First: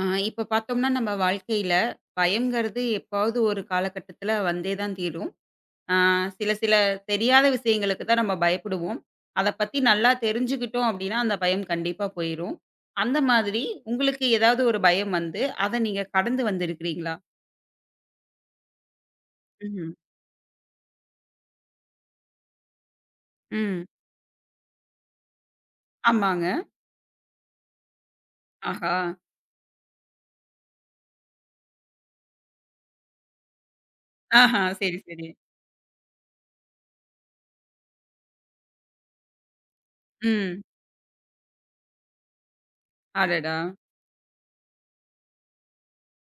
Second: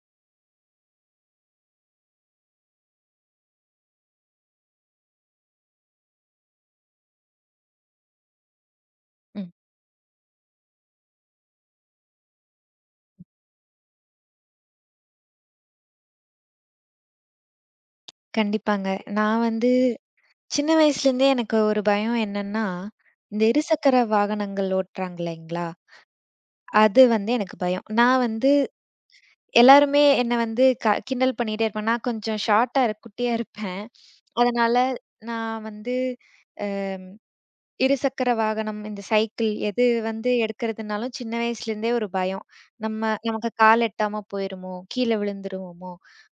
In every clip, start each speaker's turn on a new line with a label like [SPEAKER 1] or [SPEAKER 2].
[SPEAKER 1] ஆ, இப்ப பார்த்தோம்னா நம்ம வாழ்க்கையில பயம்ங்கிறது எப்பாவது ஒரு காலகட்டத்துல வந்தே தான் தீரும். ஆ, சில சில தெரியாத விஷயங்களுக்கு தான் நம்ம பயப்படுவோம். அத
[SPEAKER 2] ம்.
[SPEAKER 1] பத்தி நல்லா தெரிஞ்சுக்கிட்டோம் அப்படின்னா, அந்த பயம் கண்டிப்பா போயிரும். அந்த மாதிரி உங்களுக்கு ஏதாவது ஒரு பயம் வந்து, அத நீங்க கடந்து வந்திருக்கிறீங்களா?
[SPEAKER 2] கண்டிப்பாங்க. நான் வந்து
[SPEAKER 1] ம்.
[SPEAKER 2] சின்ன வயசுலேருந்தே எனக்கு ஒரு பயம் என்னன்னா, இந்த
[SPEAKER 1] ம்.
[SPEAKER 2] இருசக்கர வாகனங்கள் ஓட்டுறாங்க இல்லைங்களா?
[SPEAKER 1] ஆமாங்க.
[SPEAKER 2] அது வந்து எனக்கு பயம். நான் வந்து
[SPEAKER 1] ஆஹா!
[SPEAKER 2] எல்லாருமே என்ன வந்து கிண்டல் பண்ணிட்டே இருப்பாங்க. நான் கொஞ்சம் ஷார்ட்டா இருப் குட்டியா இருப்பேன்.
[SPEAKER 1] ஆஹா!
[SPEAKER 2] அதனால
[SPEAKER 1] சரி, சரி.
[SPEAKER 2] நான் வந்து அம் இருசக்கர வாகனம், இந்த சைக்கிள் எது வந்து
[SPEAKER 1] ம்.
[SPEAKER 2] எடுக்கிறதுனாலும் சின்ன வயசுலேருந்தே ஒரு பயம். நம்ம நமக்கு
[SPEAKER 1] அடடா!
[SPEAKER 2] கால் எட்டாம போயிருமோ! கீழ விழுந்துருவோமோ!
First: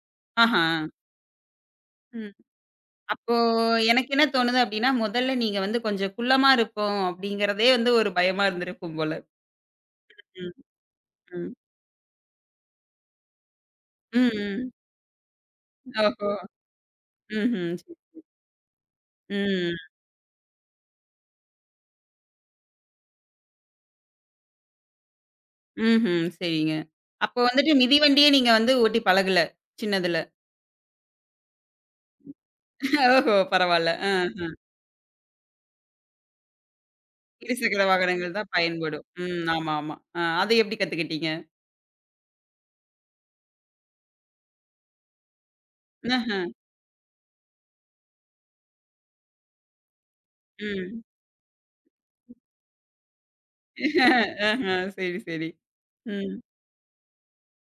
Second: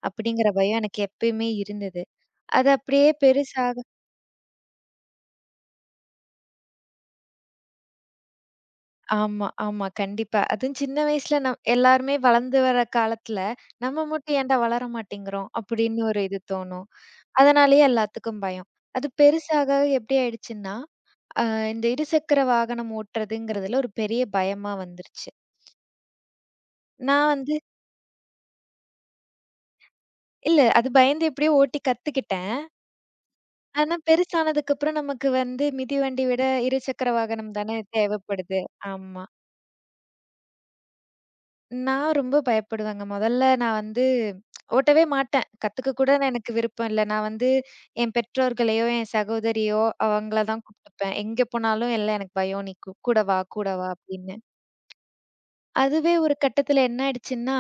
[SPEAKER 2] அப்படிங்கிற
[SPEAKER 1] ஆஹா!
[SPEAKER 2] பயம் எனக்கு எப்பயுமே இருந்தது.
[SPEAKER 1] ம்.
[SPEAKER 2] அது அப்படியே
[SPEAKER 1] அப்போ
[SPEAKER 2] பெருசா
[SPEAKER 1] எனக்கு என்ன தோணுது அப்படின்னா, முதல்ல நீங்க வந்து கொஞ்சம் குள்ளமா இருப்போம் அப்படிங்கிறதே வந்து ஒரு பயமா இருந்திருக்கும் போல.
[SPEAKER 2] ஆமா, ஆமா. கண்டிப்பா.
[SPEAKER 1] ம்,
[SPEAKER 2] அதுவும் சின்ன வயசுல
[SPEAKER 1] ம்.
[SPEAKER 2] நம் எல்லாருமே வளர்ந்து வர காலத்துல, நம்ம
[SPEAKER 1] ம்,
[SPEAKER 2] மட்டும் ஏன்டா
[SPEAKER 1] ம்.
[SPEAKER 2] வளர மாட்டேங்கிறோம்? அப்படின்னு ஒரு
[SPEAKER 1] ஓஹோ!
[SPEAKER 2] இது தோணும்.
[SPEAKER 1] ம்ஹ்ம்.
[SPEAKER 2] அதனாலேயே
[SPEAKER 1] சரி.
[SPEAKER 2] எல்லாத்துக்கும் பயம். அது பெருசாக
[SPEAKER 1] ம்.
[SPEAKER 2] எப்படி ஆயிடுச்சுன்னா, இந்த இருசக்கர வாகனம் ஓட்டுறதுங்கிறதுல ஒரு பெரிய பயமா வந்துருச்சு.
[SPEAKER 1] ம்ஹ்ம். சரிங்க.
[SPEAKER 2] நான்
[SPEAKER 1] அப்போ
[SPEAKER 2] வந்து
[SPEAKER 1] வந்துட்டு மிதிவண்டியே நீங்க வந்து ஓட்டி பழகல, சின்னதுல.
[SPEAKER 2] இல்ல அது பயந்து எப்படியோ ஓட்டி கத்துக்கிட்டேன்.
[SPEAKER 1] ஓஹோ! பரவால்ல.
[SPEAKER 2] ஆனா
[SPEAKER 1] ஆ.
[SPEAKER 2] பெருசானதுக்கு அப்புறம் நமக்கு வந்து மிதிவண்டி விட இருசக்கர வாகனம் தானே
[SPEAKER 1] இருசக்கர வாகனங்கள் தான்
[SPEAKER 2] தேவைப்படுது.
[SPEAKER 1] பயன்படும்.
[SPEAKER 2] ஆமா.
[SPEAKER 1] ம். ஆமா, ஆமா. ஆ அதை எப்படி கத்துக்கிட்டீங்க?
[SPEAKER 2] நான் ரொம்ப பயப்படுவேங்க. மொதல்ல நான் வந்து ஓட்டவே மாட்டேன். கத்துக்க கூட
[SPEAKER 1] ஆஹ.
[SPEAKER 2] எனக்கு விருப்பம் இல்ல. நான் வந்து என் பெற்றோர்களையோ, என் சகோதரியோ அவங்கள தான்
[SPEAKER 1] ம்.
[SPEAKER 2] கூப்ட்டுப்பேன். எங்க போனாலும் எல்லாம் எனக்கு பயம். "நீ கூட வா, கூட வா" அப்படின்னு.
[SPEAKER 1] ஆஹ. சரி, சரி.
[SPEAKER 2] அதுவே
[SPEAKER 1] ம்.
[SPEAKER 2] ஒரு கட்டத்துல என்ன ஆயிடுச்சுன்னா,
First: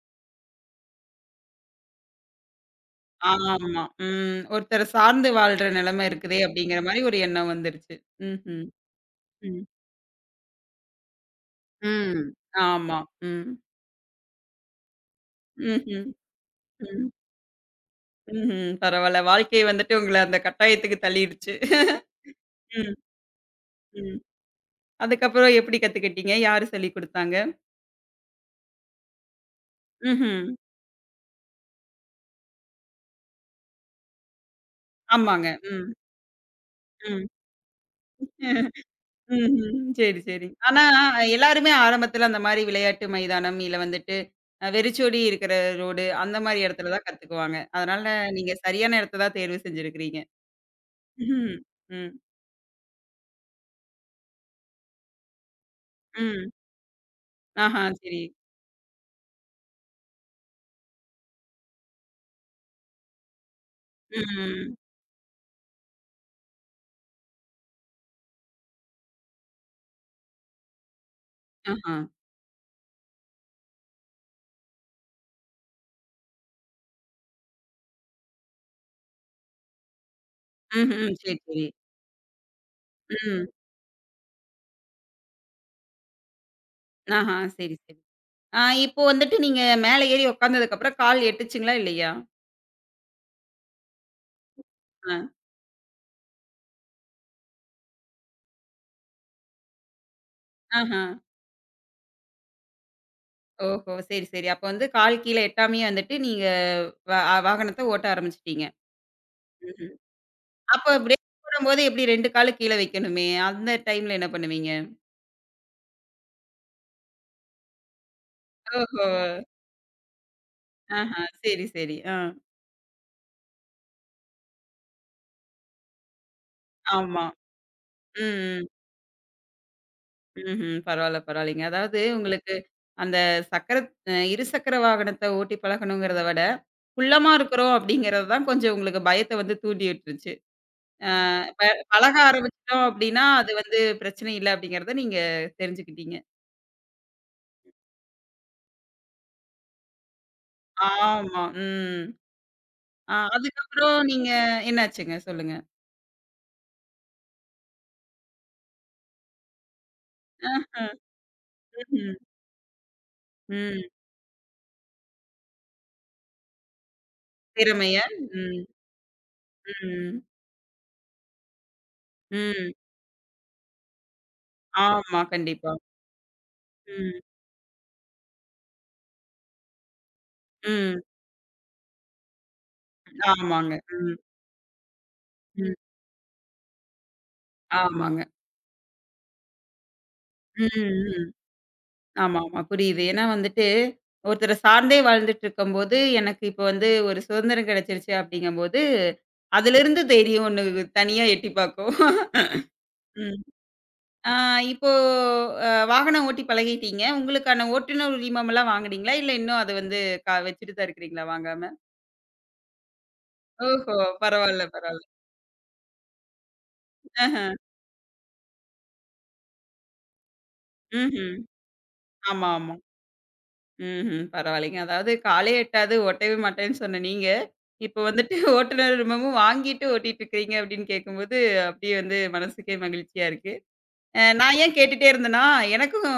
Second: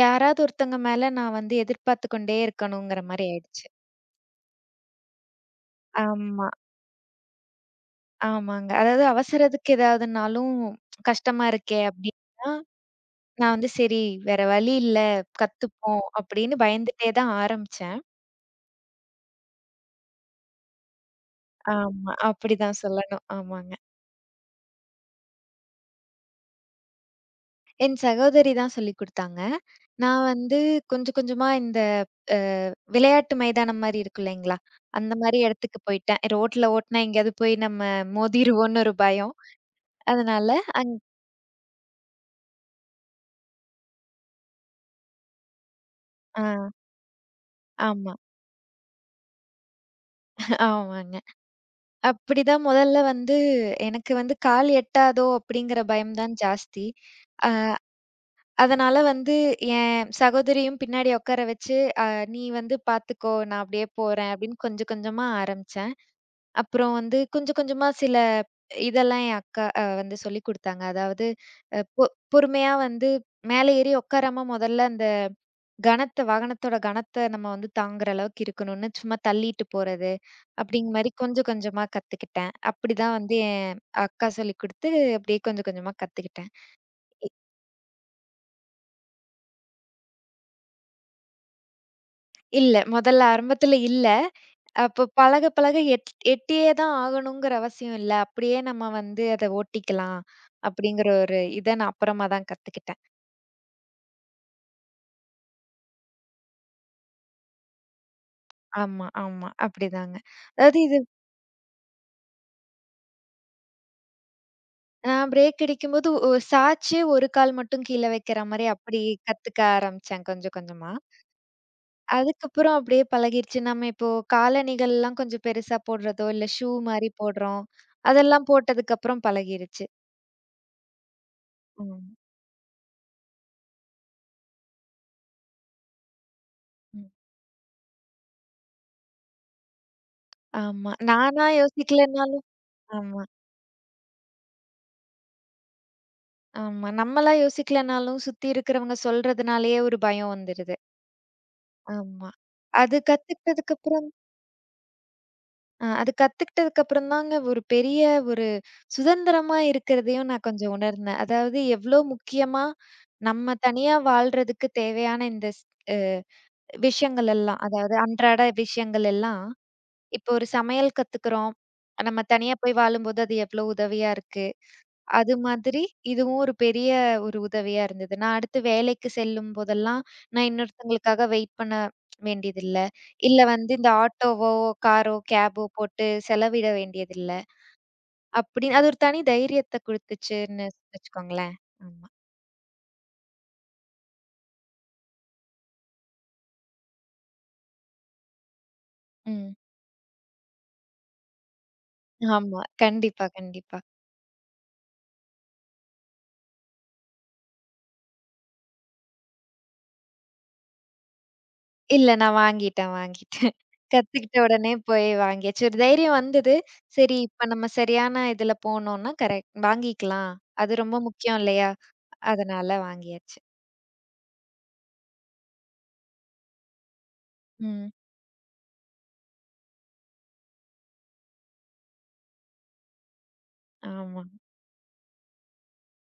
[SPEAKER 2] யாராவது ஒருத்தங்க மேல நான் வந்து எதிர்பார்த்து கொண்டே இருக்கணுங்கிற மாரி ஆயிடுச்சு.
[SPEAKER 1] ஆமா. ம். ஒருத்தர சார்ந்து வாழ்ற நிலைமை இருக்குதே
[SPEAKER 2] ஆமா,
[SPEAKER 1] அப்படிங்கிற மாரி ஒரு எண்ணம் வந்துருச்சு. ம்ஹ்ம்.
[SPEAKER 2] ஆமாங்க. அதாவது
[SPEAKER 1] ம்.
[SPEAKER 2] அவசரத்துக்கு ஏதாவதுனாலும் கஷ்டமா இருக்கே
[SPEAKER 1] ம்.
[SPEAKER 2] அப்படின்னா,
[SPEAKER 1] ஆமா. ம்.
[SPEAKER 2] நான் வந்து சரி வேற வழி இல்ல கத்துப்போம்
[SPEAKER 1] ம்ஹ்ம்.
[SPEAKER 2] அப்படின்னு
[SPEAKER 1] ம்.
[SPEAKER 2] பயந்துட்டே தான் ஆரம்பிச்சேன்.
[SPEAKER 1] ம்ஹ்ம். பரவால்ல. வாழ்க்கை வந்துட்டு உங்கள அந்த கட்டாயத்துக்கு தள்ளிடுச்சு.
[SPEAKER 2] ஆமா. அப்படிதான்
[SPEAKER 1] ம்,
[SPEAKER 2] சொல்லணும். ஆமாங்க.
[SPEAKER 1] ம். அதுக்கப்புறம் எப்படி கத்துக்கிட்டீங்க? யாரு சொல்லிக் குடுத்தாங்க?
[SPEAKER 2] என் சகோதரி தான் சொல்லிக் குடுத்தாங்க. நான்
[SPEAKER 1] ம்ஹ்ம்.
[SPEAKER 2] வந்து கொஞ்சம் கொஞ்சமா இந்த அ விளையாட்டு மைதானம் மாரி இருக்கும் இல்லைங்களா? அந்த மாரி
[SPEAKER 1] ஆமாங்க.
[SPEAKER 2] இடத்துக்கு
[SPEAKER 1] ம்,
[SPEAKER 2] போயிட்டேன். ரோட்ல ஓட்டுனா
[SPEAKER 1] ம்.
[SPEAKER 2] எங்கேயாவது போய் நம்ம மோதிருவோம்னு ஒரு பயம்.
[SPEAKER 1] ம்ஹ்ம். சரி, சரி.
[SPEAKER 2] அதனால
[SPEAKER 1] ஆனா
[SPEAKER 2] அங்
[SPEAKER 1] எல்லாருமே ஆரம்பத்துல அந்த மாரி விளையாட்டு மைதானம், இல்ல வந்துட்டு அ வெறிச்சோடி இருக்கிற ரோடு அந்த
[SPEAKER 2] ஆ
[SPEAKER 1] மாரி இடத்துல தான் கத்துக்குவாங்க. அதனால
[SPEAKER 2] ஆமா,
[SPEAKER 1] நீங்க சரியான இடத்த தான் தேர்வு செஞ்சிருக்கிறீங்க.
[SPEAKER 2] ஆமாங்க.
[SPEAKER 1] ம், ம்,
[SPEAKER 2] அப்படிதான் முதல்ல வந்து எனக்கு வந்து கால் எட்டாதோ அப்படிங்கிற பயம் தான்
[SPEAKER 1] ம்.
[SPEAKER 2] ஜாஸ்தி. அ
[SPEAKER 1] ஆஹா, சரி.
[SPEAKER 2] அதனால வந்து என் சகோதரியும் பின்னாடி உட்கார வச்சு, அ "நீ வந்து பார்த்துக்கோ, நான் அப்படியே
[SPEAKER 1] ம்,
[SPEAKER 2] போறேன்" அப்படின்னு
[SPEAKER 1] ம்.
[SPEAKER 2] கொஞ்சம் கொஞ்சமா ஆரம்பிச்சேன். அப்புறம் வந்து கொஞ்சம் கொஞ்சமா சில இதெல்லாம் என் அக்கா வந்து சொல்லிக் குடுத்தாங்க. அதாவது அ
[SPEAKER 1] ஆஹா.
[SPEAKER 2] பொ பொறுமையா வந்து மேல ஏறி உட்காராம முதல்ல அந்த கணத்த வாகனத்தோட கணத்த நம்ம வந்து தாங்குற அளவுக்கு இருக்கணும்னு சும்மா தள்ளிட்டு போறது, அப்படிங்கிற
[SPEAKER 1] ம்ஹ்ம்.
[SPEAKER 2] மாரி
[SPEAKER 1] சரி,
[SPEAKER 2] கொஞ்சம்
[SPEAKER 1] சரி.
[SPEAKER 2] கொஞ்சமா கத்துக்கிட்டேன். அப்படிதான் வந்து
[SPEAKER 1] ம்.
[SPEAKER 2] என் அக்கா சொல்லிக் குடுத்து அப்படியே கொஞ்சம் கொஞ்சமா கத்துக்கிட்டேன். இ
[SPEAKER 1] ஆஹா, சரி, சரி. ஆ இப்போ வந்துட்டு நீங்க மேல ஏறி உட்கார்ந்ததுக்கப்புறம் கால் எட்டுச்சுங்களா இல்லையா?
[SPEAKER 2] இல்ல முதல்ல ஆரம்பத்துல இல்ல. அப்ப
[SPEAKER 1] ஆ.
[SPEAKER 2] பழக, பழக எட்டியே தான் ஆகணுங்கிற அவசியம் இல்ல. அப்படியே நம்ம வந்து அத ஓட்டிக்கலாம்.
[SPEAKER 1] ஆஹா.
[SPEAKER 2] அப்படிங்கிற ஒரு இத நான் அப்புறமா தான் கத்துக்கிட்டேன்.
[SPEAKER 1] ஓஹோ! சரி, சரி. அப்ப வந்து கால் கீழ எட்டாமயே வந்துட்டு நீங்க வ வாகனத்த ஓட்ட ஆரம்பிச்சுட்டீங்க.
[SPEAKER 2] ஆமா, ஆமா.
[SPEAKER 1] ம்ஹ்ம்.
[SPEAKER 2] அப்படிதாங்க. அதாவது
[SPEAKER 1] அப்ப
[SPEAKER 2] இது
[SPEAKER 1] பிரேக் போடும்போது எப்படி 2 காலும் கீழ வைக்கணுமே! அந்த டைம்ல என்ன பண்ணுவீங்க?
[SPEAKER 2] நான் பிரேக் அடிக்கும்போது ஒ சாச்சு ஒரு கால் மட்டும் கீழ வைக்கிற மாரி அப்படி
[SPEAKER 1] ஓஹோ!
[SPEAKER 2] கத்துக்க ஆரம்பிச்சேன் கொஞ்சம் கொஞ்சமா.
[SPEAKER 1] ஆஹா. சரி, சரி. ஆ.
[SPEAKER 2] அதுக்கப்புறம் அப்படியே பழகிருச்சு. நம்ம இப்போ காலணிகள்லாம் கொஞ்சம் பெருசா போடுறதோ, இல்ல ஷூ மாரி
[SPEAKER 1] ஆமா.
[SPEAKER 2] போடுறோம்.
[SPEAKER 1] ம்,
[SPEAKER 2] அதெல்லாம்
[SPEAKER 1] ம்.
[SPEAKER 2] போட்டதுக்கு அப்புறம் பழகிருச்சு.
[SPEAKER 1] ம்ஹ்ம். பரவால்ல, பரவால்லைங்க. அதாவது
[SPEAKER 2] ம்,
[SPEAKER 1] உங்களுக்கு அந்த சக்கர அ இருசக்கர வாகனத்த ஓட்டி பழகணுங்கிறத விட,
[SPEAKER 2] ம்.
[SPEAKER 1] குள்ளமா இருக்கிறோம் அப்படிங்கிறது தான் கொஞ்சம் உங்களுக்கு பயத்த வந்து தூண்டி விட்டுருச்சு.
[SPEAKER 2] ஆமா. நானா
[SPEAKER 1] ப பழக
[SPEAKER 2] யோசிக்கலனாலும்
[SPEAKER 1] ஆரம்பிச்சுட்டோம்
[SPEAKER 2] ஆமா.
[SPEAKER 1] அப்படின்னா, அது வந்து பிரச்சனை இல்ல அப்படிங்கிறத நீங்க தெரிஞ்சுக்கிட்டீங்க.
[SPEAKER 2] ஆமா. நம்மளா யோசிக்கலனாலும், சுத்தி இருக்கிறவங்க சொல்றதுனாலயே ஒரு பயம் வந்துருது.
[SPEAKER 1] ஆமா. ம்.
[SPEAKER 2] ஆமா. அது
[SPEAKER 1] ஆ
[SPEAKER 2] கத்துக்கிட்டதுக்கு
[SPEAKER 1] அதுக்கப்புறம்
[SPEAKER 2] அப்புறம்
[SPEAKER 1] நீங்க என்னாச்சுங்க? சொல்லுங்க.
[SPEAKER 2] அது கத்துக்கிட்டதுக்கு அப்புறம் தாங்க ஒரு பெரிய ஒரு சுதந்திரமா இருக்கிறதையும் நான்
[SPEAKER 1] அ.
[SPEAKER 2] கொஞ்சம் உணர்ந்தேன். அதாவது எவ்ளோ
[SPEAKER 1] ம்ஹ்ம்.
[SPEAKER 2] முக்கியமா நம்ம
[SPEAKER 1] ம்.
[SPEAKER 2] தனியா வாழ்றதுக்கு தேவையான இந்த ஸ் அ விஷயங்கள் எல்லாம், அதாவது
[SPEAKER 1] திறமைய.
[SPEAKER 2] அன்றாட
[SPEAKER 1] ம்.
[SPEAKER 2] விஷயங்கள் எல்லாம்,
[SPEAKER 1] ம்.
[SPEAKER 2] இப்போ ஒரு சமையல் கத்துக்கிறோம். நம்ம தனியா
[SPEAKER 1] ம்.
[SPEAKER 2] போய் வாழும்போது அது எவ்ளோ உதவியா இருக்கு.
[SPEAKER 1] ஆமா.
[SPEAKER 2] அது
[SPEAKER 1] கண்டிப்பா.
[SPEAKER 2] மாதிரி இதுவும் ஒரு பெரிய
[SPEAKER 1] ம்.
[SPEAKER 2] ஒரு உதவியா இருந்தது. நான் அடுத்து வேலைக்கு செல்லும் போதெல்லாம், நான்
[SPEAKER 1] ம்.
[SPEAKER 2] இன்னொருத்தவங்களுக்காக வெயிட் பண்ண வேண்டியதில்ல. இல்ல
[SPEAKER 1] ஆமாங்க.
[SPEAKER 2] வந்து இந்த
[SPEAKER 1] ம்.
[SPEAKER 2] ஆட்டோவோ, காரோ, கேபோ
[SPEAKER 1] ம்.
[SPEAKER 2] போட்டு செலவிட வேண்டியதில்ல.
[SPEAKER 1] ஆமாங்க.
[SPEAKER 2] அப்படி அது ஒரு தனி தைரியத்த குடுத்துச்சுன்னு
[SPEAKER 1] ம். ம்.
[SPEAKER 2] வச்சுக்கோங்களேன். ஆமா.
[SPEAKER 1] ஆமா, ஆமா. புரியுது. ஏன்னா வந்துட்டு, ஒருத்தர சார்ந்தே வாழ்ந்துட்டு இருக்கும்போது, எனக்கு இப்ப வந்து ஒரு சுதந்திரம் கிடைச்சிருச்சு அப்படிங்கும்போது,
[SPEAKER 2] ம்.
[SPEAKER 1] அதிலிருந்து தைரியம் ஒண்ணு தனியா எட்டி பாக்கும்.
[SPEAKER 2] ஆமா.
[SPEAKER 1] ம்.
[SPEAKER 2] கண்டிப்பா, கண்டிப்பா.
[SPEAKER 1] ஆ இப்போ அ வாகனம் ஓட்டி பழகிட்டீங்க. உங்களுக்கான ஓட்டுநர் உரிமம்லாம் வாங்குனீங்களா? இல்ல இன்னும் அது வந்து க வச்சுட்டு தான் இருக்கிறீங்களா வாங்காம?
[SPEAKER 2] இல்ல வாங்கிட்டேன்.
[SPEAKER 1] ஓஹோ!
[SPEAKER 2] கத்துக்கிட்ட
[SPEAKER 1] பரவால்ல,
[SPEAKER 2] உடனே
[SPEAKER 1] பரவால்ல.
[SPEAKER 2] போய் வாங்கியாச்சு. ஒரு தைரியம் வந்தது. சரி, இப்ப
[SPEAKER 1] ஆஹ.
[SPEAKER 2] நம்ம சரியான இதுல போனோம்னா கரெக்ட் வாங்கிக்கலாம். அது ரொம்ப
[SPEAKER 1] ம்ஹ்ம்.
[SPEAKER 2] முக்கியம் இல்லையா?
[SPEAKER 1] ஆமா,
[SPEAKER 2] அதனால
[SPEAKER 1] ஆமா.
[SPEAKER 2] வாங்கியாச்சு.
[SPEAKER 1] ம்ஹ்ம். பரவாயில்லைங்க. அதாவது காலே எட்டாது ஓட்டவே மாட்டேன்னு சொன்ன நீங்க,
[SPEAKER 2] ம்.
[SPEAKER 1] இப்போ வந்துட்டு ஓட்டுநர் உரிமமும் வாங்கிட்டு ஓட்டிட்டு இருக்கிறீங்க அப்படின்னு கேட்கும்போது, அப்படியே வந்து மனசுக்கே மகிழ்ச்சியா இருக்கு. அ
[SPEAKER 2] ஆமா.
[SPEAKER 1] நான் ஏன் கேட்டுட்டே இருந்தேன்னா, எனக்கும்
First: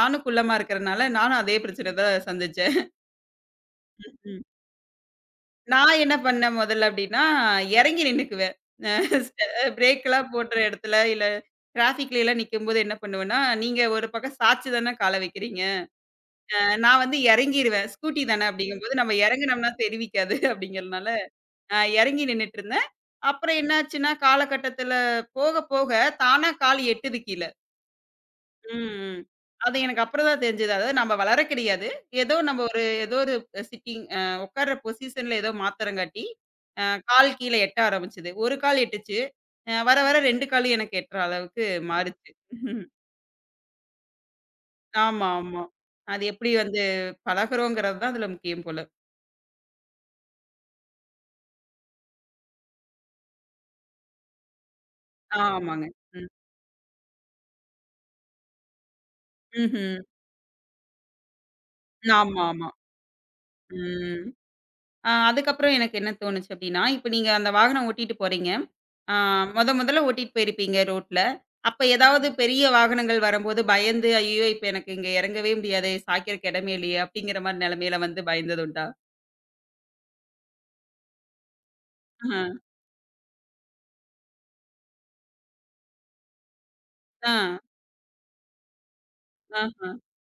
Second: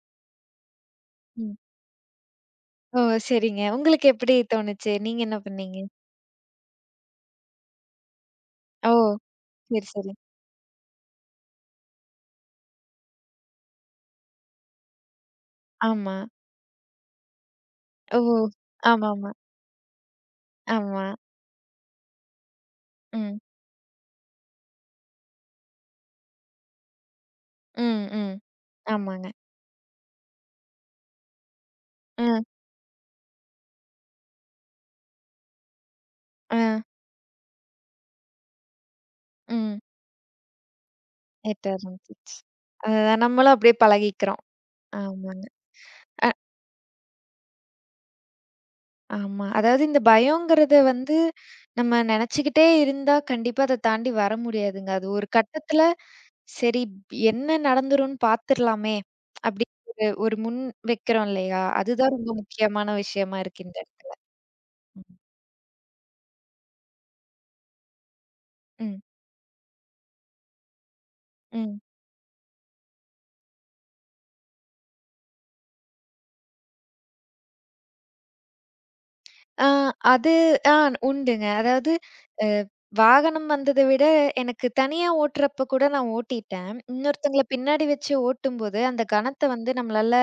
[SPEAKER 1] நானும் குள்ளமா இருக்கிறனால, நானும்
[SPEAKER 2] ம்.
[SPEAKER 1] அதே பிரச்சனை தான் சந்திச்சேன்.
[SPEAKER 2] ஓ! சரிங்க. உங்களுக்கு எப்படி தோணுச்சு? நீங்க என்ன பண்ணீங்க?
[SPEAKER 1] நான் என்ன பண்ணேன் முதல்ல அப்டின்னா, இறங்கி நின்னுக்குவேன்.
[SPEAKER 2] ஓ!
[SPEAKER 1] அ ஸ்ட
[SPEAKER 2] சரி, சரி.
[SPEAKER 1] பிரேக்லாம் போடுற இடத்துல, இல்ல டிராஃபிக்லலாம் நிக்கும்போது என்ன பண்ணுவேன்னா, நீங்க ஒரு பக்கம் சாய்ச்சு தானே கால வைக்கிறீங்க.
[SPEAKER 2] ஆமா.
[SPEAKER 1] அ நான் வந்து இறங்கிருவேன்.
[SPEAKER 2] ஓ!
[SPEAKER 1] ஸ்கூட்டி தானே அப்படிங்கும்போது நம்ம
[SPEAKER 2] ஆமாமா.
[SPEAKER 1] இறங்குனோம்னா தெரிவிக்காது
[SPEAKER 2] ஆமா.
[SPEAKER 1] அப்படிங்கிறனால, அ இறங்கி நின்னுட்டுருந்தேன்.
[SPEAKER 2] ம்.
[SPEAKER 1] அப்புறம் என்னாச்சுன்னா, காலகட்டத்தில போக போக தானா கால் எட்டுது கீழ.
[SPEAKER 2] ம், ம்.
[SPEAKER 1] ம், ம்.
[SPEAKER 2] ஆமாங்க.
[SPEAKER 1] அது எனக்கு அப்புறம் தான் தெரிஞ்சது. அதாவது நம்ம வளர கிடையாது.
[SPEAKER 2] ம்,
[SPEAKER 1] ஏதோ ஒரு சிட்டிங் அ உட்கார்ற பொசிஷன்ல ஏதோ மாத்துறங்காட்டி,
[SPEAKER 2] ம்,
[SPEAKER 1] அ கால் கீழ எட்ட ஆரம்பிச்சது. ஒரு கால் எட்டுச்சு.
[SPEAKER 2] ம்.
[SPEAKER 1] அ வர வர 2 காலும் எனக்கு எட்டுற அளவுக்கு
[SPEAKER 2] எட்ட
[SPEAKER 1] மாறுச்சு.
[SPEAKER 2] ஆரம்பிச்சிருச்சு.
[SPEAKER 1] ம்.
[SPEAKER 2] அதுதான் நம்மளும் அப்படியே பழகிக்கிறோம்.
[SPEAKER 1] ஆமா,
[SPEAKER 2] ஆமாங்க.
[SPEAKER 1] ஆமா. அது எப்படி வந்து பழகுறோங்கிறது தான் அதுல முக்கியம் போல.
[SPEAKER 2] ஆமா. அதாவது இந்த பயங்கிறத வந்து நம்ம நெனச்சுக்கிட்டே இருந்தா கண்டிப்பா அத தாண்டி வர முடியாதுங்க. அது ஒரு கட்டத்துல
[SPEAKER 1] ஆமாங்க. ம்.
[SPEAKER 2] சரி என்ன நடந்துரும்ன்னு பாத்துரலாமே அப்டின்னு ஒரு
[SPEAKER 1] ம்ஹ்ம்.
[SPEAKER 2] ஒரு முன் வைக்கிறோம் இல்லையா? அதுதான் ரொம்ப
[SPEAKER 1] ஆமா, ஆமா.
[SPEAKER 2] முக்கியமான விஷயமா இருக்கு இந்த இடத்துல.
[SPEAKER 1] ம். ஆ அதுக்கப்புறம் எனக்கு என்ன தோணுச்சு அப்டின்னா, இப்ப நீங்க அந்த வாகனம் ஓட்டிட்டு போறீங்க.
[SPEAKER 2] ம்,
[SPEAKER 1] ஆ மொதல்ல ஓட்டிட்டு போயிருப்பீங்க ரோட்ல.
[SPEAKER 2] ம்.
[SPEAKER 1] அப்ப ஏதாவது பெரிய வாகனங்கள் வரும்போது பயந்து, "ஐயயோ! இப்ப எனக்கு இங்க இறங்கவே முடியாதே! சாய்க்கிறக்கு இடமே இல்லையே!" அப்படிங்கிற மாரி நெலைமையில வந்து பயந்தது உண்டா?
[SPEAKER 2] ஆ அது ஆ உண்டுங்க. அதாவது
[SPEAKER 1] அஹ.
[SPEAKER 2] அ வாகனம் வந்தத விட எனக்கு தனியா ஓட்டுறப்ப கூட நான் ஓட்டிட்டேன்.
[SPEAKER 1] ஆ.
[SPEAKER 2] இன்னொருத்தங்கள பின்னாடி வச்சு ஓட்டும்போது அந்த கணத்த வந்து
[SPEAKER 1] ஆஹ.
[SPEAKER 2] நம்மளால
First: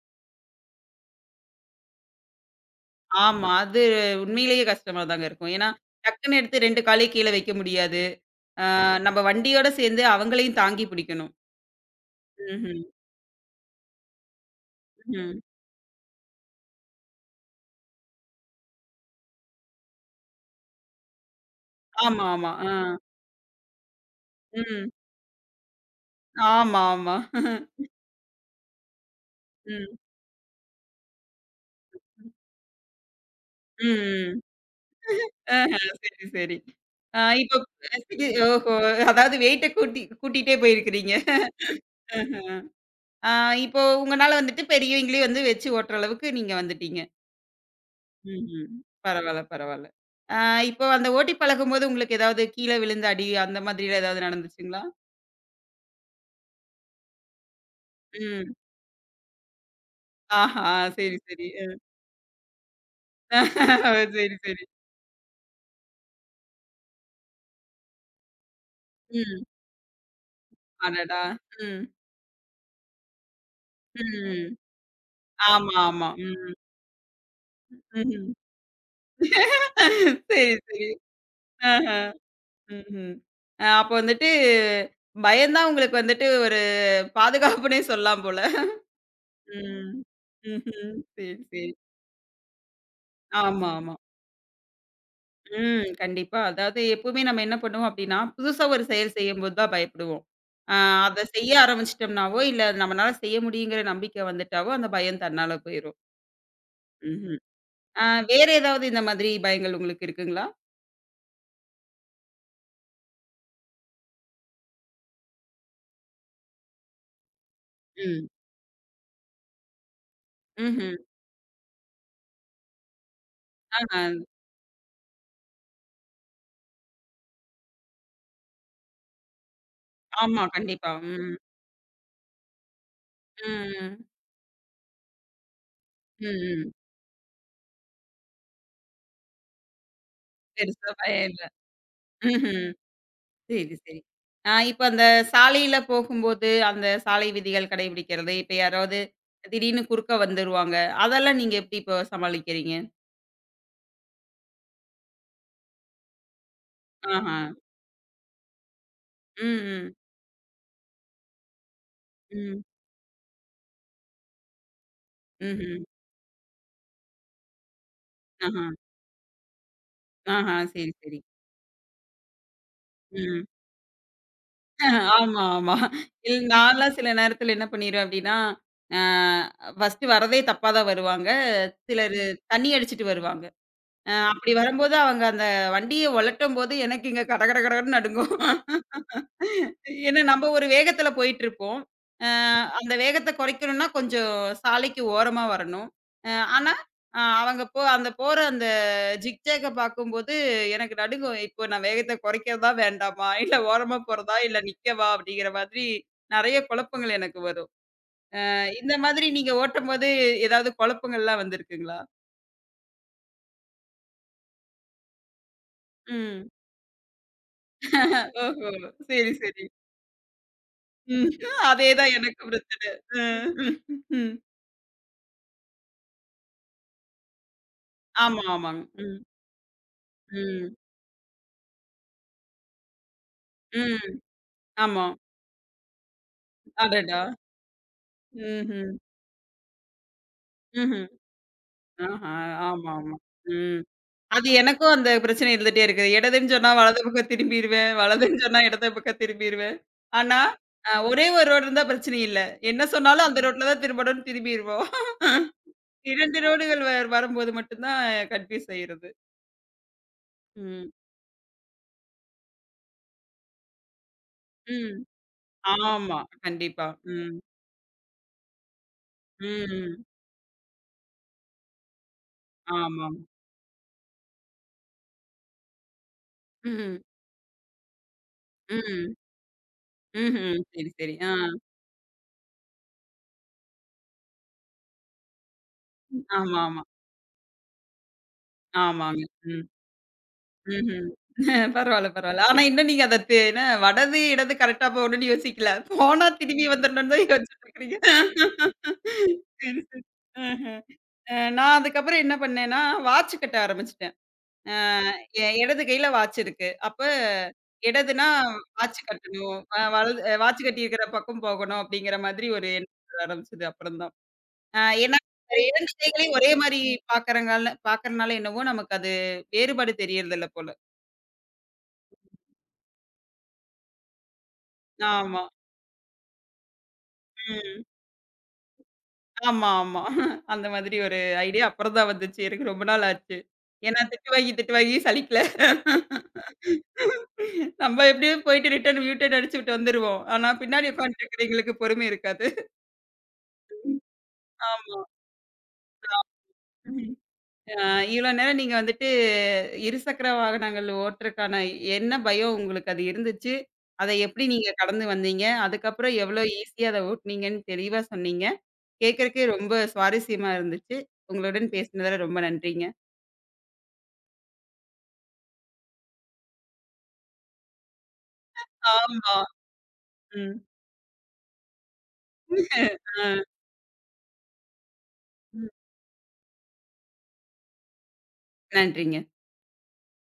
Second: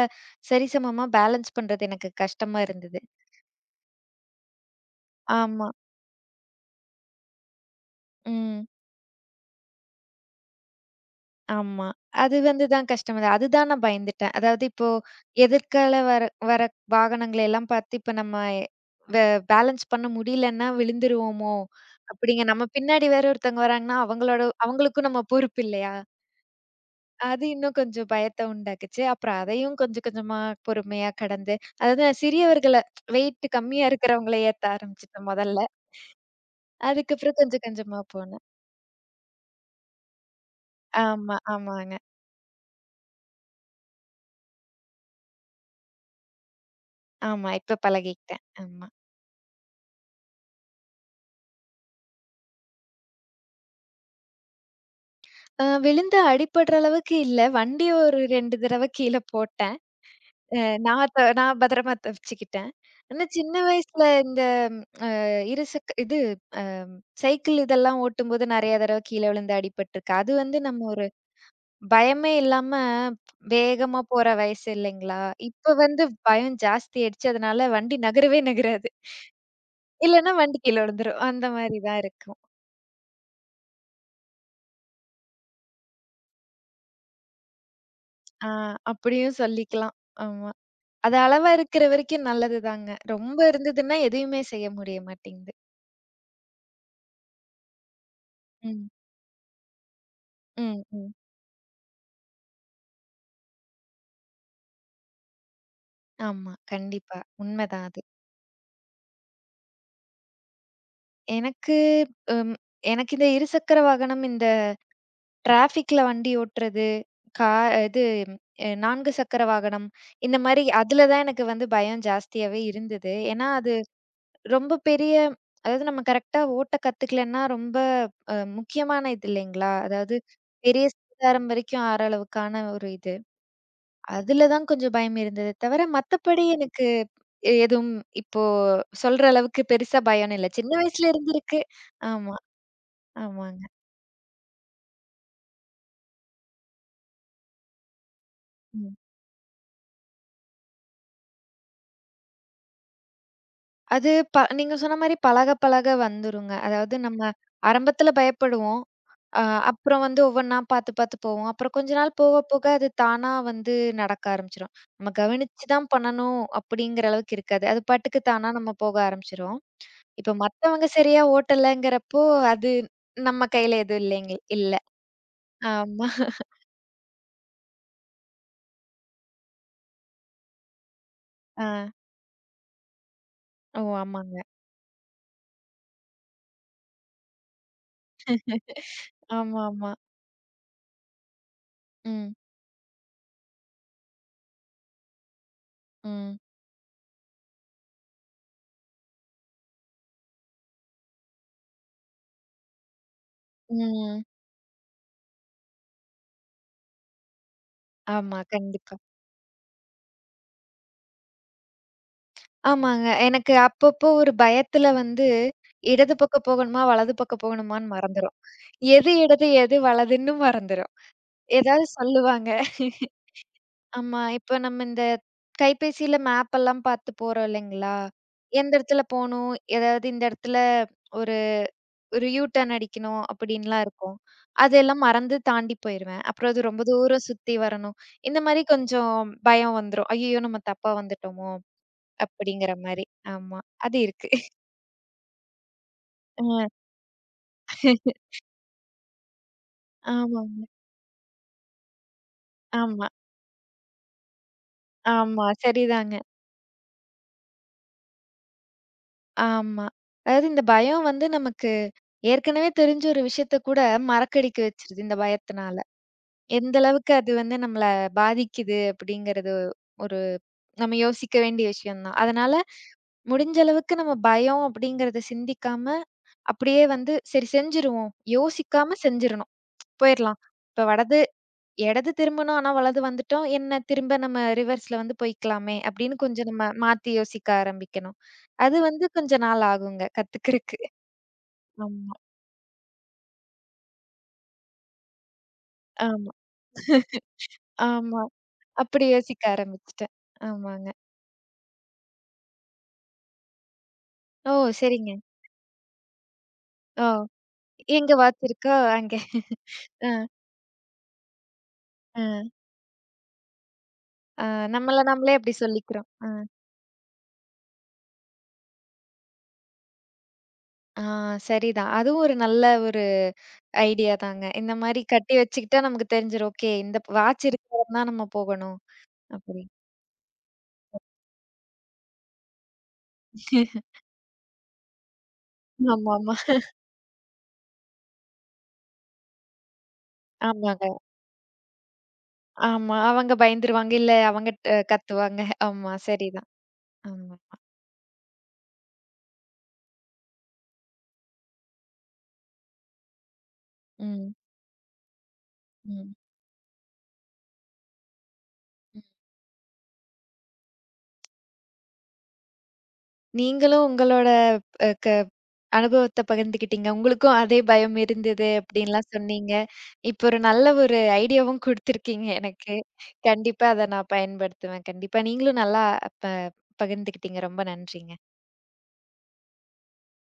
[SPEAKER 2] சரிசமமா பேலன்ஸ் பண்றது எனக்கு கஷ்டமா இருந்தது.
[SPEAKER 1] ஆமா. அது உண்மையிலேயே கஷ்டமா தாங்க இருக்கும். ஏன்னா,
[SPEAKER 2] ஆமா.
[SPEAKER 1] டக்குன்னு எடுத்து 2 காலையும் கீழ வைக்க முடியாது. ஆ
[SPEAKER 2] ம்.
[SPEAKER 1] நம்ம வண்டியோட சேர்ந்து அவங்களையும் தாங்கி பிடிக்கணும்.
[SPEAKER 2] ஆமா. அது வந்து
[SPEAKER 1] ம்ஹ்ம்.
[SPEAKER 2] தான் கஷ்டம். அதுதான் நான் பயந்துட்டேன். அதாவது இப்போ
[SPEAKER 1] ம்.
[SPEAKER 2] எதிர்கால வர வர வாகனங்கள எல்லாம் பார்த்து இப்ப நம்ம வே பேலன்ஸ் பண்ண முடியலன்னா விழுந்துருவோமோ!
[SPEAKER 1] ஆமா,
[SPEAKER 2] அப்பிடிங்க.
[SPEAKER 1] ஆமா.
[SPEAKER 2] நம்ம
[SPEAKER 1] ஆ.
[SPEAKER 2] பின்னாடி வேற ஒருத்தவங்க வராங்கன்னா, அவங்களோட
[SPEAKER 1] ம்.
[SPEAKER 2] அவங்களுக்கும் நம்ம பொறுப்பு இல்லயா!
[SPEAKER 1] ஆமா, ஆமா.
[SPEAKER 2] அது இன்னும் கொஞ்சம் பயத்த உண்டாக்குச்சு. அப்புறம் அதையும்
[SPEAKER 1] ம்.
[SPEAKER 2] கொஞ்சம் கொஞ்சமா பொறுமையா கடந்து, அதாவது நான் சிறியவர்கள வெயிட் கம்மியா இருக்கிறவங்கள
[SPEAKER 1] ம்.
[SPEAKER 2] ஏத்த ஆரம்பிச்சுட்டேன் முதல்ல.
[SPEAKER 1] ஆஹா. சரி, சரி. ஆ
[SPEAKER 2] அதுக்கப்புறம்
[SPEAKER 1] இப்போ
[SPEAKER 2] கொஞ்சம் கொஞ்சமா
[SPEAKER 1] பிளாஸ்டிக்
[SPEAKER 2] போனேன்.
[SPEAKER 1] ஓஹோ! அதாவது வெயிட்ட கூட்டிட்டே போயிருக்கிறீங்க.
[SPEAKER 2] ஆமா, ஆமாங்க.
[SPEAKER 1] ஆஹா. ஆ இப்போ உங்கனால வந்துட்டு பெரியவங்களையும் வந்து வச்சு ஓட்டுற அளவுக்கு நீங்க வந்துட்டீங்க.
[SPEAKER 2] ஆமா. இப்ப பழகிக்கிட்டேன்.
[SPEAKER 1] ம்ஹ்ம்.
[SPEAKER 2] ஆமா.
[SPEAKER 1] பரவால்ல, பரவால்ல. ஆ இப்போ அந்த ஓட்டி பழகும்போது உங்களுக்கு ஏதாவது கீழ விழுந்து அடி அந்த மாதிரிலாம் ஏதாவது நடந்துச்சுங்களா?
[SPEAKER 2] விழுந்து அடிபடுற அளவுக்கு இல்ல. வண்டி ஒரு
[SPEAKER 1] ம்.
[SPEAKER 2] 2 தடவ கீழ போட்டேன். அ
[SPEAKER 1] ஆஹா!
[SPEAKER 2] நான்
[SPEAKER 1] சரி,
[SPEAKER 2] த
[SPEAKER 1] சரி.
[SPEAKER 2] நான்
[SPEAKER 1] அ.
[SPEAKER 2] பத்திரமா தப்பிச்சுக்கிட்டேன். ஆனா சின்ன வயசுல
[SPEAKER 1] சரி,
[SPEAKER 2] இந்த
[SPEAKER 1] சரி.
[SPEAKER 2] இருசக்க இது அ சைக்கிள் இதெல்லாம் ஓட்டும்போது நெறைய தடவ கீழ
[SPEAKER 1] ம்.
[SPEAKER 2] விழுந்து அடிபட்டுருக்கு. அது வந்து நம்ம ஒரு
[SPEAKER 1] அடடா! ம்.
[SPEAKER 2] பயமே இல்லாம வேகமா போற
[SPEAKER 1] ம்.
[SPEAKER 2] வயசு இல்லைங்களா? இப்ப
[SPEAKER 1] ஆமா,
[SPEAKER 2] வந்து
[SPEAKER 1] ஆமா. ம்.
[SPEAKER 2] பயம் ஜாஸ்தி ஆயிடுச்சு. அதனால வண்டி
[SPEAKER 1] ம்ஹ்ம்.
[SPEAKER 2] நகரவே நகராது. இல்லன்னா
[SPEAKER 1] சரி,
[SPEAKER 2] வண்டி கீழ
[SPEAKER 1] சரி.
[SPEAKER 2] விழுந்துரும். அந்த மாரி
[SPEAKER 1] ஆஹ.
[SPEAKER 2] தான் இருக்கும்.
[SPEAKER 1] ம்ஹ்ம். அ அப்போ வந்துட்டு பயம் தான் உங்களுக்கு வந்துட்டு ஒரு பாதுகாப்புன்னே சொல்லலாம் போல.
[SPEAKER 2] ஆ அப்படியும்
[SPEAKER 1] ம்.
[SPEAKER 2] சொல்லிக்கலாம். ஆமா.
[SPEAKER 1] ம்ஹ்ம்.
[SPEAKER 2] அது
[SPEAKER 1] சரி,
[SPEAKER 2] அளவா
[SPEAKER 1] சரி.
[SPEAKER 2] இருக்கிற வரைக்கும் நல்லதுதாங்க. ரொம்ப
[SPEAKER 1] ஆமா, ஆமா.
[SPEAKER 2] இருந்ததுன்னா, எதையுமே செய்ய முடிய மாட்டேங்குது.
[SPEAKER 1] ம். கண்டிப்பா. அதாவது எப்பவுமே நம்ம என்ன பண்ணுவோம் அப்டின்னா, புதுசா ஒரு
[SPEAKER 2] ம்.
[SPEAKER 1] செயல் செய்யும்போது தான் பயப்படுவோம். அ
[SPEAKER 2] ம். ம்.
[SPEAKER 1] அத செய்ய ஆரம்பிச்சுட்டோம்னாவோ, இல்ல நம்மனால செய்ய முடியுங்கிற நம்பிக்கை வந்துட்டாவோ, அந்த பயம் தன்னால போயிரும்.
[SPEAKER 2] ஆமா. கண்டிப்பா.
[SPEAKER 1] ம்ஹ்ம்.
[SPEAKER 2] உண்மதான் அது.
[SPEAKER 1] அ வேற ஏதாவது இந்த மாதிரி பயங்கள் உங்களுக்கு இருக்குங்களா?
[SPEAKER 2] எனக்கு ம் எனக்கு இந்த இருசக்கர வாகனம், இந்த டிராஃபிக்ல வண்டி ஓட்டுறது, கா இது
[SPEAKER 1] ம்.
[SPEAKER 2] அ 4 சக்கர வாகனம், இந்த மாரி
[SPEAKER 1] ம்ஹ்ம்.
[SPEAKER 2] அதுல தான் எனக்கு வந்து பயம் ஜாஸ்தியாவே இருந்தது. ஏன்னா, அது
[SPEAKER 1] ஆ
[SPEAKER 2] ரொம்ப பெரிய அதாவது நம்ம கரெக்ட்டா ஓட்ட கத்துக்கலன்னா, ரொம்ப முக்கியமான இது இல்லைங்களா? அதாவது
[SPEAKER 1] ஆமா.
[SPEAKER 2] பெரிய
[SPEAKER 1] கண்டிப்பா. ம்.
[SPEAKER 2] சிதாரம் வரைக்கும் ஆற அளவுக்கான ஒரு இது.
[SPEAKER 1] ம்.
[SPEAKER 2] அதுல தான் கொஞ்சம் பயம் இருந்ததே தவிர,
[SPEAKER 1] ம்.
[SPEAKER 2] மத்தபடி
[SPEAKER 1] ம்.
[SPEAKER 2] எனக்கு எதுவும் இப்போ சொல்ற அளவுக்கு பெருசா பயம் இல்ல. சின்ன
[SPEAKER 1] பெருசா
[SPEAKER 2] வயசுல
[SPEAKER 1] பயம் இல்ல.
[SPEAKER 2] இருந்திருக்கு. ஆமா,
[SPEAKER 1] ம்ஹ்ம்.
[SPEAKER 2] ஆமாங்க.
[SPEAKER 1] சரி, சரி. ஆ இப்ப அந்த சாலையில போகும்போது, அந்த சாலை விதிகள் கடைபிடிக்கிறது, இப்ப
[SPEAKER 2] ம்.
[SPEAKER 1] யாராவது திடீர்னு குறுக்க வந்துருவாங்க. அதெல்லாம் நீங்க எப்படி இப்போ சமாளிக்கிறீங்க?
[SPEAKER 2] அது ப நீங்க சொன்ன மாரி பழக பழக வந்துருங்க. அதாவது நம்ம
[SPEAKER 1] ஆஹா.
[SPEAKER 2] ஆரம்பத்துல பயப்படுவோம். அ
[SPEAKER 1] ம், ம்,
[SPEAKER 2] அப்புறம் வந்து ஒவ்வொன்னா பாத்து பாத்து போவோம். அப்புறம் கொஞ்ச நாள் போக
[SPEAKER 1] ம்,
[SPEAKER 2] போக அது தானா வந்து நடக்க ஆரம்பிச்சுரும். நம்ம கவனிச்சு
[SPEAKER 1] ம்ஹ்ம்.
[SPEAKER 2] தான் பண்ணணும் அப்படிங்கிற அளவுக்கு இருக்காது. அது பாட்டுக்கு தானா
[SPEAKER 1] ஆஹா,
[SPEAKER 2] நம்ம போக ஆரம்பிச்சுரும். இப்ப
[SPEAKER 1] ஆஹா.
[SPEAKER 2] மத்தவங்க
[SPEAKER 1] சரி, சரி.
[SPEAKER 2] சரியா ஓட்டலங்கிறப்போ, அது நம்ம
[SPEAKER 1] ம்.
[SPEAKER 2] கையில எதுவும் இல்லைங்க இல்ல.
[SPEAKER 1] ஆமா, ஆமா.
[SPEAKER 2] ஆமா.
[SPEAKER 1] இல் நான்லாம் சில நேரத்தில என்ன பண்ணிருவேன் அப்படின்னா, ஆ ஃபர்ஸ்ட்டு வரதே தப்பா தான் வருவாங்க.
[SPEAKER 2] ஆ.
[SPEAKER 1] சிலரு தண்ணி அடிச்சுட்டு வருவாங்க.
[SPEAKER 2] ஓ!
[SPEAKER 1] அ
[SPEAKER 2] ஆமாங்க.
[SPEAKER 1] அப்படி வரும்போது அவங்க அந்த வண்டிய ஒலட்டும்போது எனக்கு இங்க கட கட கடன்னு நடுங்கும்.
[SPEAKER 2] ஆமா, ஆமா.
[SPEAKER 1] ஏன்னா, நம்ப ஒரு வேகத்துல போயிட்டுருப்போம். அ
[SPEAKER 2] ம்.
[SPEAKER 1] அந்த வேகத்த குறைக்கணும்னா, கொஞ்சம் சாலைக்கு ஓரமா வரணும். அ
[SPEAKER 2] ம்.
[SPEAKER 1] ஆனா, அ அவங்க போ அந்த போற அந்த ஜிக்ஜேக்க பார்க்கும்போது, எனக்கு நடுங்கும். இப்போ நான் வேகத்த குறைக்கிறதா? வேண்டாமா? இல்ல ஓரமா
[SPEAKER 2] ம்.
[SPEAKER 1] போறதா? இல்ல நிக்கவா? அப்படிங்கிற மாதிரி நெறைய குழப்பங்கள் எனக்கு வரும்.
[SPEAKER 2] ஆமா,
[SPEAKER 1] அ இந்த
[SPEAKER 2] கண்டிப்பா.
[SPEAKER 1] மாதிரி நீங்க ஓட்டும்போது ஏதாவது குழப்பங்கள்லாம் வந்திருக்குங்களா?
[SPEAKER 2] ஆமாங்க. எனக்கு அப்பப்போ ஒரு பயத்துல வந்து, இடது பக்கம்
[SPEAKER 1] ம்.
[SPEAKER 2] போகணுமா? வலது பக்கம் போகணுமான்னு மறந்துரும்.
[SPEAKER 1] ஓஹோ!
[SPEAKER 2] எது
[SPEAKER 1] சரி,
[SPEAKER 2] இடது?
[SPEAKER 1] சரி.
[SPEAKER 2] எது வலதுன்னு மறந்துரும்.
[SPEAKER 1] ம்.
[SPEAKER 2] ஏதாவது
[SPEAKER 1] அதே தான்
[SPEAKER 2] சொல்லுவாங்க.
[SPEAKER 1] எனக்கும் பிரச்சனை. அ. ம்.
[SPEAKER 2] ஆமா,
[SPEAKER 1] ம்.
[SPEAKER 2] இப்ப நம்ம இந்த கைபேசியில மேப் எல்லாம் பாத்து போறோம் இல்லைங்களா?
[SPEAKER 1] ஆமா,
[SPEAKER 2] எந்த
[SPEAKER 1] ஆமாங்க.
[SPEAKER 2] இடத்துல
[SPEAKER 1] ம்.
[SPEAKER 2] போணும்? ஏதாவது இந்த இடத்துல
[SPEAKER 1] ம்.
[SPEAKER 2] ஒரு ஒரு யூ டர்ன் அடிக்கணும் அப்படின்லாம்
[SPEAKER 1] ம்.
[SPEAKER 2] இருக்கும். அதெல்லாம்
[SPEAKER 1] ஆமா.
[SPEAKER 2] மறந்து தாண்டி போயிருவேன். அப்புறம் அது ரொம்ப
[SPEAKER 1] அடடா!
[SPEAKER 2] தூரம் சுத்தி வரணும். இந்த மாரி
[SPEAKER 1] ம்ஹ்ம்.
[SPEAKER 2] கொஞ்சம் பயம் வந்துரும். ஐய்யயோ! நம்ம தப்பா
[SPEAKER 1] ம்ஹ்ம்.
[SPEAKER 2] வந்துட்டோமோ!
[SPEAKER 1] ஆஹா.
[SPEAKER 2] அப்படிங்கிற
[SPEAKER 1] ஆமா,
[SPEAKER 2] மாரி.
[SPEAKER 1] ஆமா.
[SPEAKER 2] ஆமா.
[SPEAKER 1] ம்.
[SPEAKER 2] அது இருக்கு.
[SPEAKER 1] அது எனக்கும் அந்த பிரச்சனை இருந்துட்டே இருக்குது. இடதுன்னு
[SPEAKER 2] அ
[SPEAKER 1] சொன்னா வலது பக்கம் திரும்பிருவேன். வலதுன்னு சொன்னா இடது பக்கம் திரும்பிருவேன். ஆனா,
[SPEAKER 2] ஆமாங்க.
[SPEAKER 1] அ ஒரே ஒரு ரோடு இருந்தா பிரச்சனை இல்ல. என்ன
[SPEAKER 2] ஆமா,
[SPEAKER 1] சொன்னாலும் அந்த ரோட்ல தான் திரும்பணும்னு திரும்பிருவோம்.
[SPEAKER 2] ஆமா. சரிதாங்க.
[SPEAKER 1] 2 ரோடுகள் வரும்போது மட்டும் தான் கன்ஃப்யூஸ் ஆயிறது.
[SPEAKER 2] ஆமா. அதாவது இந்த
[SPEAKER 1] ம்.
[SPEAKER 2] பயம் வந்து நமக்கு ஏற்கனவே தெரிஞ்ச ஒரு விஷயத்த கூட மறக்கடிக்க
[SPEAKER 1] ம்.
[SPEAKER 2] வச்சுருது இந்த பயத்தினால.
[SPEAKER 1] ஆமா.
[SPEAKER 2] எந்த
[SPEAKER 1] கண்டிப்பா.
[SPEAKER 2] அளவுக்கு அது
[SPEAKER 1] ம்.
[SPEAKER 2] வந்து நம்மள பாதிக்குது அப்படிங்கிறது
[SPEAKER 1] ம்.
[SPEAKER 2] ஒரு நம்ம யோசிக்க வேண்டிய விஷயம் தான். அதனால
[SPEAKER 1] ஆமாம்.
[SPEAKER 2] முடிஞ்ச அளவுக்கு நம்ம பயம் அப்படிங்கிறத சிந்திக்காம, அப்படியே
[SPEAKER 1] ம்.
[SPEAKER 2] வந்து சரி செஞ்சுருவோம். யோசிக்காம
[SPEAKER 1] ம்.
[SPEAKER 2] செஞ்சிரணும். போயிரலாம்.
[SPEAKER 1] ம்ஹ்ம்.
[SPEAKER 2] இப்ப
[SPEAKER 1] சரி, சரி. ஆ.
[SPEAKER 2] இடது திரும்பணும், ஆனா வலது வந்துட்டோம். என்ன திரும்ப நம்ம ரிவர்ஸ்ல வந்து போய்க்கலாமே அப்படின்னு கொஞ்சம்
[SPEAKER 1] ஆமா,
[SPEAKER 2] நம்ம
[SPEAKER 1] ஆமா.
[SPEAKER 2] மாத்தி யோசிக்க ஆரம்பிக்கணும். அது வந்து
[SPEAKER 1] ஆமாங்க.
[SPEAKER 2] கொஞ்ச
[SPEAKER 1] ம்.
[SPEAKER 2] நாள் ஆகுங்க கத்துக்கிறக்கு.
[SPEAKER 1] ம்ஹ்ம். பரவால்ல,
[SPEAKER 2] ஆமா,
[SPEAKER 1] பரவால்ல. ஆனா இன்னும் நீங்க அத என்ன வடது, இடது கரெக்ட்டா போகணும்னு யோசிக்கல. போனா
[SPEAKER 2] ஆமா,
[SPEAKER 1] திரும்பி வந்துரணும்னு தான் யோசிச்சுட்டு இருக்கிறீங்க.
[SPEAKER 2] ஆமா. அப்படி யோசிக்க
[SPEAKER 1] சரி, சரி.
[SPEAKER 2] ஆரம்பிச்சுட்டேன்.
[SPEAKER 1] ஆஹ.
[SPEAKER 2] ஆமாங்க.
[SPEAKER 1] அ நான் அதுக்கப்புறம் என்ன பண்ணேன்னா, வாட்ச் கட்ட ஆரம்பிச்சுட்டேன்.
[SPEAKER 2] ஓ!
[SPEAKER 1] அ
[SPEAKER 2] சரிங்க.
[SPEAKER 1] என் இடது கையில வாட்ச் இருக்கு. அப்ப
[SPEAKER 2] ஓ! எங்க
[SPEAKER 1] இடதுன்னா
[SPEAKER 2] வாட்ச் இருக்கோ
[SPEAKER 1] வாட்ச்
[SPEAKER 2] அங்க.
[SPEAKER 1] கட்டணும். அ
[SPEAKER 2] அ,
[SPEAKER 1] வலது வாட்ச் கட்டியிருக்கிற பக்கம் போகணும் அப்படிங்கிற மாதிரி
[SPEAKER 2] அ,
[SPEAKER 1] ஒரு எண்ணம் வர ஆரம்பிச்சது அப்புறம் தான்.
[SPEAKER 2] அ
[SPEAKER 1] அ
[SPEAKER 2] நம்மள
[SPEAKER 1] ஏன்னா
[SPEAKER 2] நம்மளே அப்படி
[SPEAKER 1] 2
[SPEAKER 2] சொல்லிக்கிறோம்.
[SPEAKER 1] கைகளையும் ஒரே மாரி பார்க்கறனால என்னவோ நமக்கு அது வேறுபாடு தெரியறதில்ல போல.
[SPEAKER 2] ஆ சரிதான். அதுவும் ஒரு நல்ல ஒரு ஐடியா தாங்க. இந்த மாரி கட்டி
[SPEAKER 1] ஆமா.
[SPEAKER 2] வச்சுக்கிட்டா நமக்கு தெரிஞ்சிரும். ஓகே இந்த வாட்ச் இருக்கிற
[SPEAKER 1] ம்.
[SPEAKER 2] வரைக்கும் தான் நம்ம போகணும். அப்படி.
[SPEAKER 1] ஆமா, ஆமா. அந்த மாதிரி ஒரு ஐடியா அப்புறம் தான் வந்துச்சு. எனக்கு ரொம்ப நாள் ஆச்சு. ஏன்னா திட்டு வாங்கி, திட்டு வாங்கி சலிக்கல.
[SPEAKER 2] ஆமாமா.
[SPEAKER 1] நம்ம எப்படியும் போயிட்டு யூட்டர்ன் அடிச்சுட்டு வந்துருவோம். ஆனா
[SPEAKER 2] ஆமாங்க.
[SPEAKER 1] பின்னாடி உட்காந்துருக்கிறவங்களுக்கு பொறுமை இருக்காது.
[SPEAKER 2] ஆமா. அவங்க பயந்துருவாங்க. இல்ல அவங்க
[SPEAKER 1] ஆமா.
[SPEAKER 2] கத்துவாங்க. ஆமா சரிதான். ஆமாமா.
[SPEAKER 1] ஆ இவ்வளோ நேரம் நீங்க வந்துட்டு இருசக்கர வாகனங்கள் ஓட்டுறக்கான என்ன பயம் உங்களுக்கு அது இருந்துச்சு? அத
[SPEAKER 2] ம்.
[SPEAKER 1] எப்படி நீங்க கடந்து வந்தீங்க? அதுக்கப்புறம்
[SPEAKER 2] ம்.
[SPEAKER 1] எவ்வளோ ஈஸியா அத ஓட்டுனீங்கன்னு தெளிவா சொன்னீங்க.
[SPEAKER 2] ம்.
[SPEAKER 1] கேட்கறக்கே ரொம்ப சுவாரஸ்யமா இருந்துச்சு. உங்களுடன் பேசினதுல ரொம்ப நன்றிங்க.
[SPEAKER 2] நீங்களும் உங்களோட அ க அனுபவத்த பகிர்ந்துக்கிட்டீங்க. உங்களுக்கும் அதே பயம் இருந்தது அப்படின்லாம்
[SPEAKER 1] ஆமா.
[SPEAKER 2] சொன்னீங்க. இப்போ ஒரு
[SPEAKER 1] ம்.
[SPEAKER 2] நல்ல ஒரு ஐடியாவும் குடுத்துருக்கீங்க எனக்கு.
[SPEAKER 1] அ.
[SPEAKER 2] கண்டிப்பா அத நான் பயன்படுத்துவேன். கண்டிப்பா நீங்களும்
[SPEAKER 1] ம்.
[SPEAKER 2] நல்லா ப பகிர்ந்துக்கிட்டீங்க. ரொம்ப நன்றிங்க.
[SPEAKER 1] நன்றிங்க.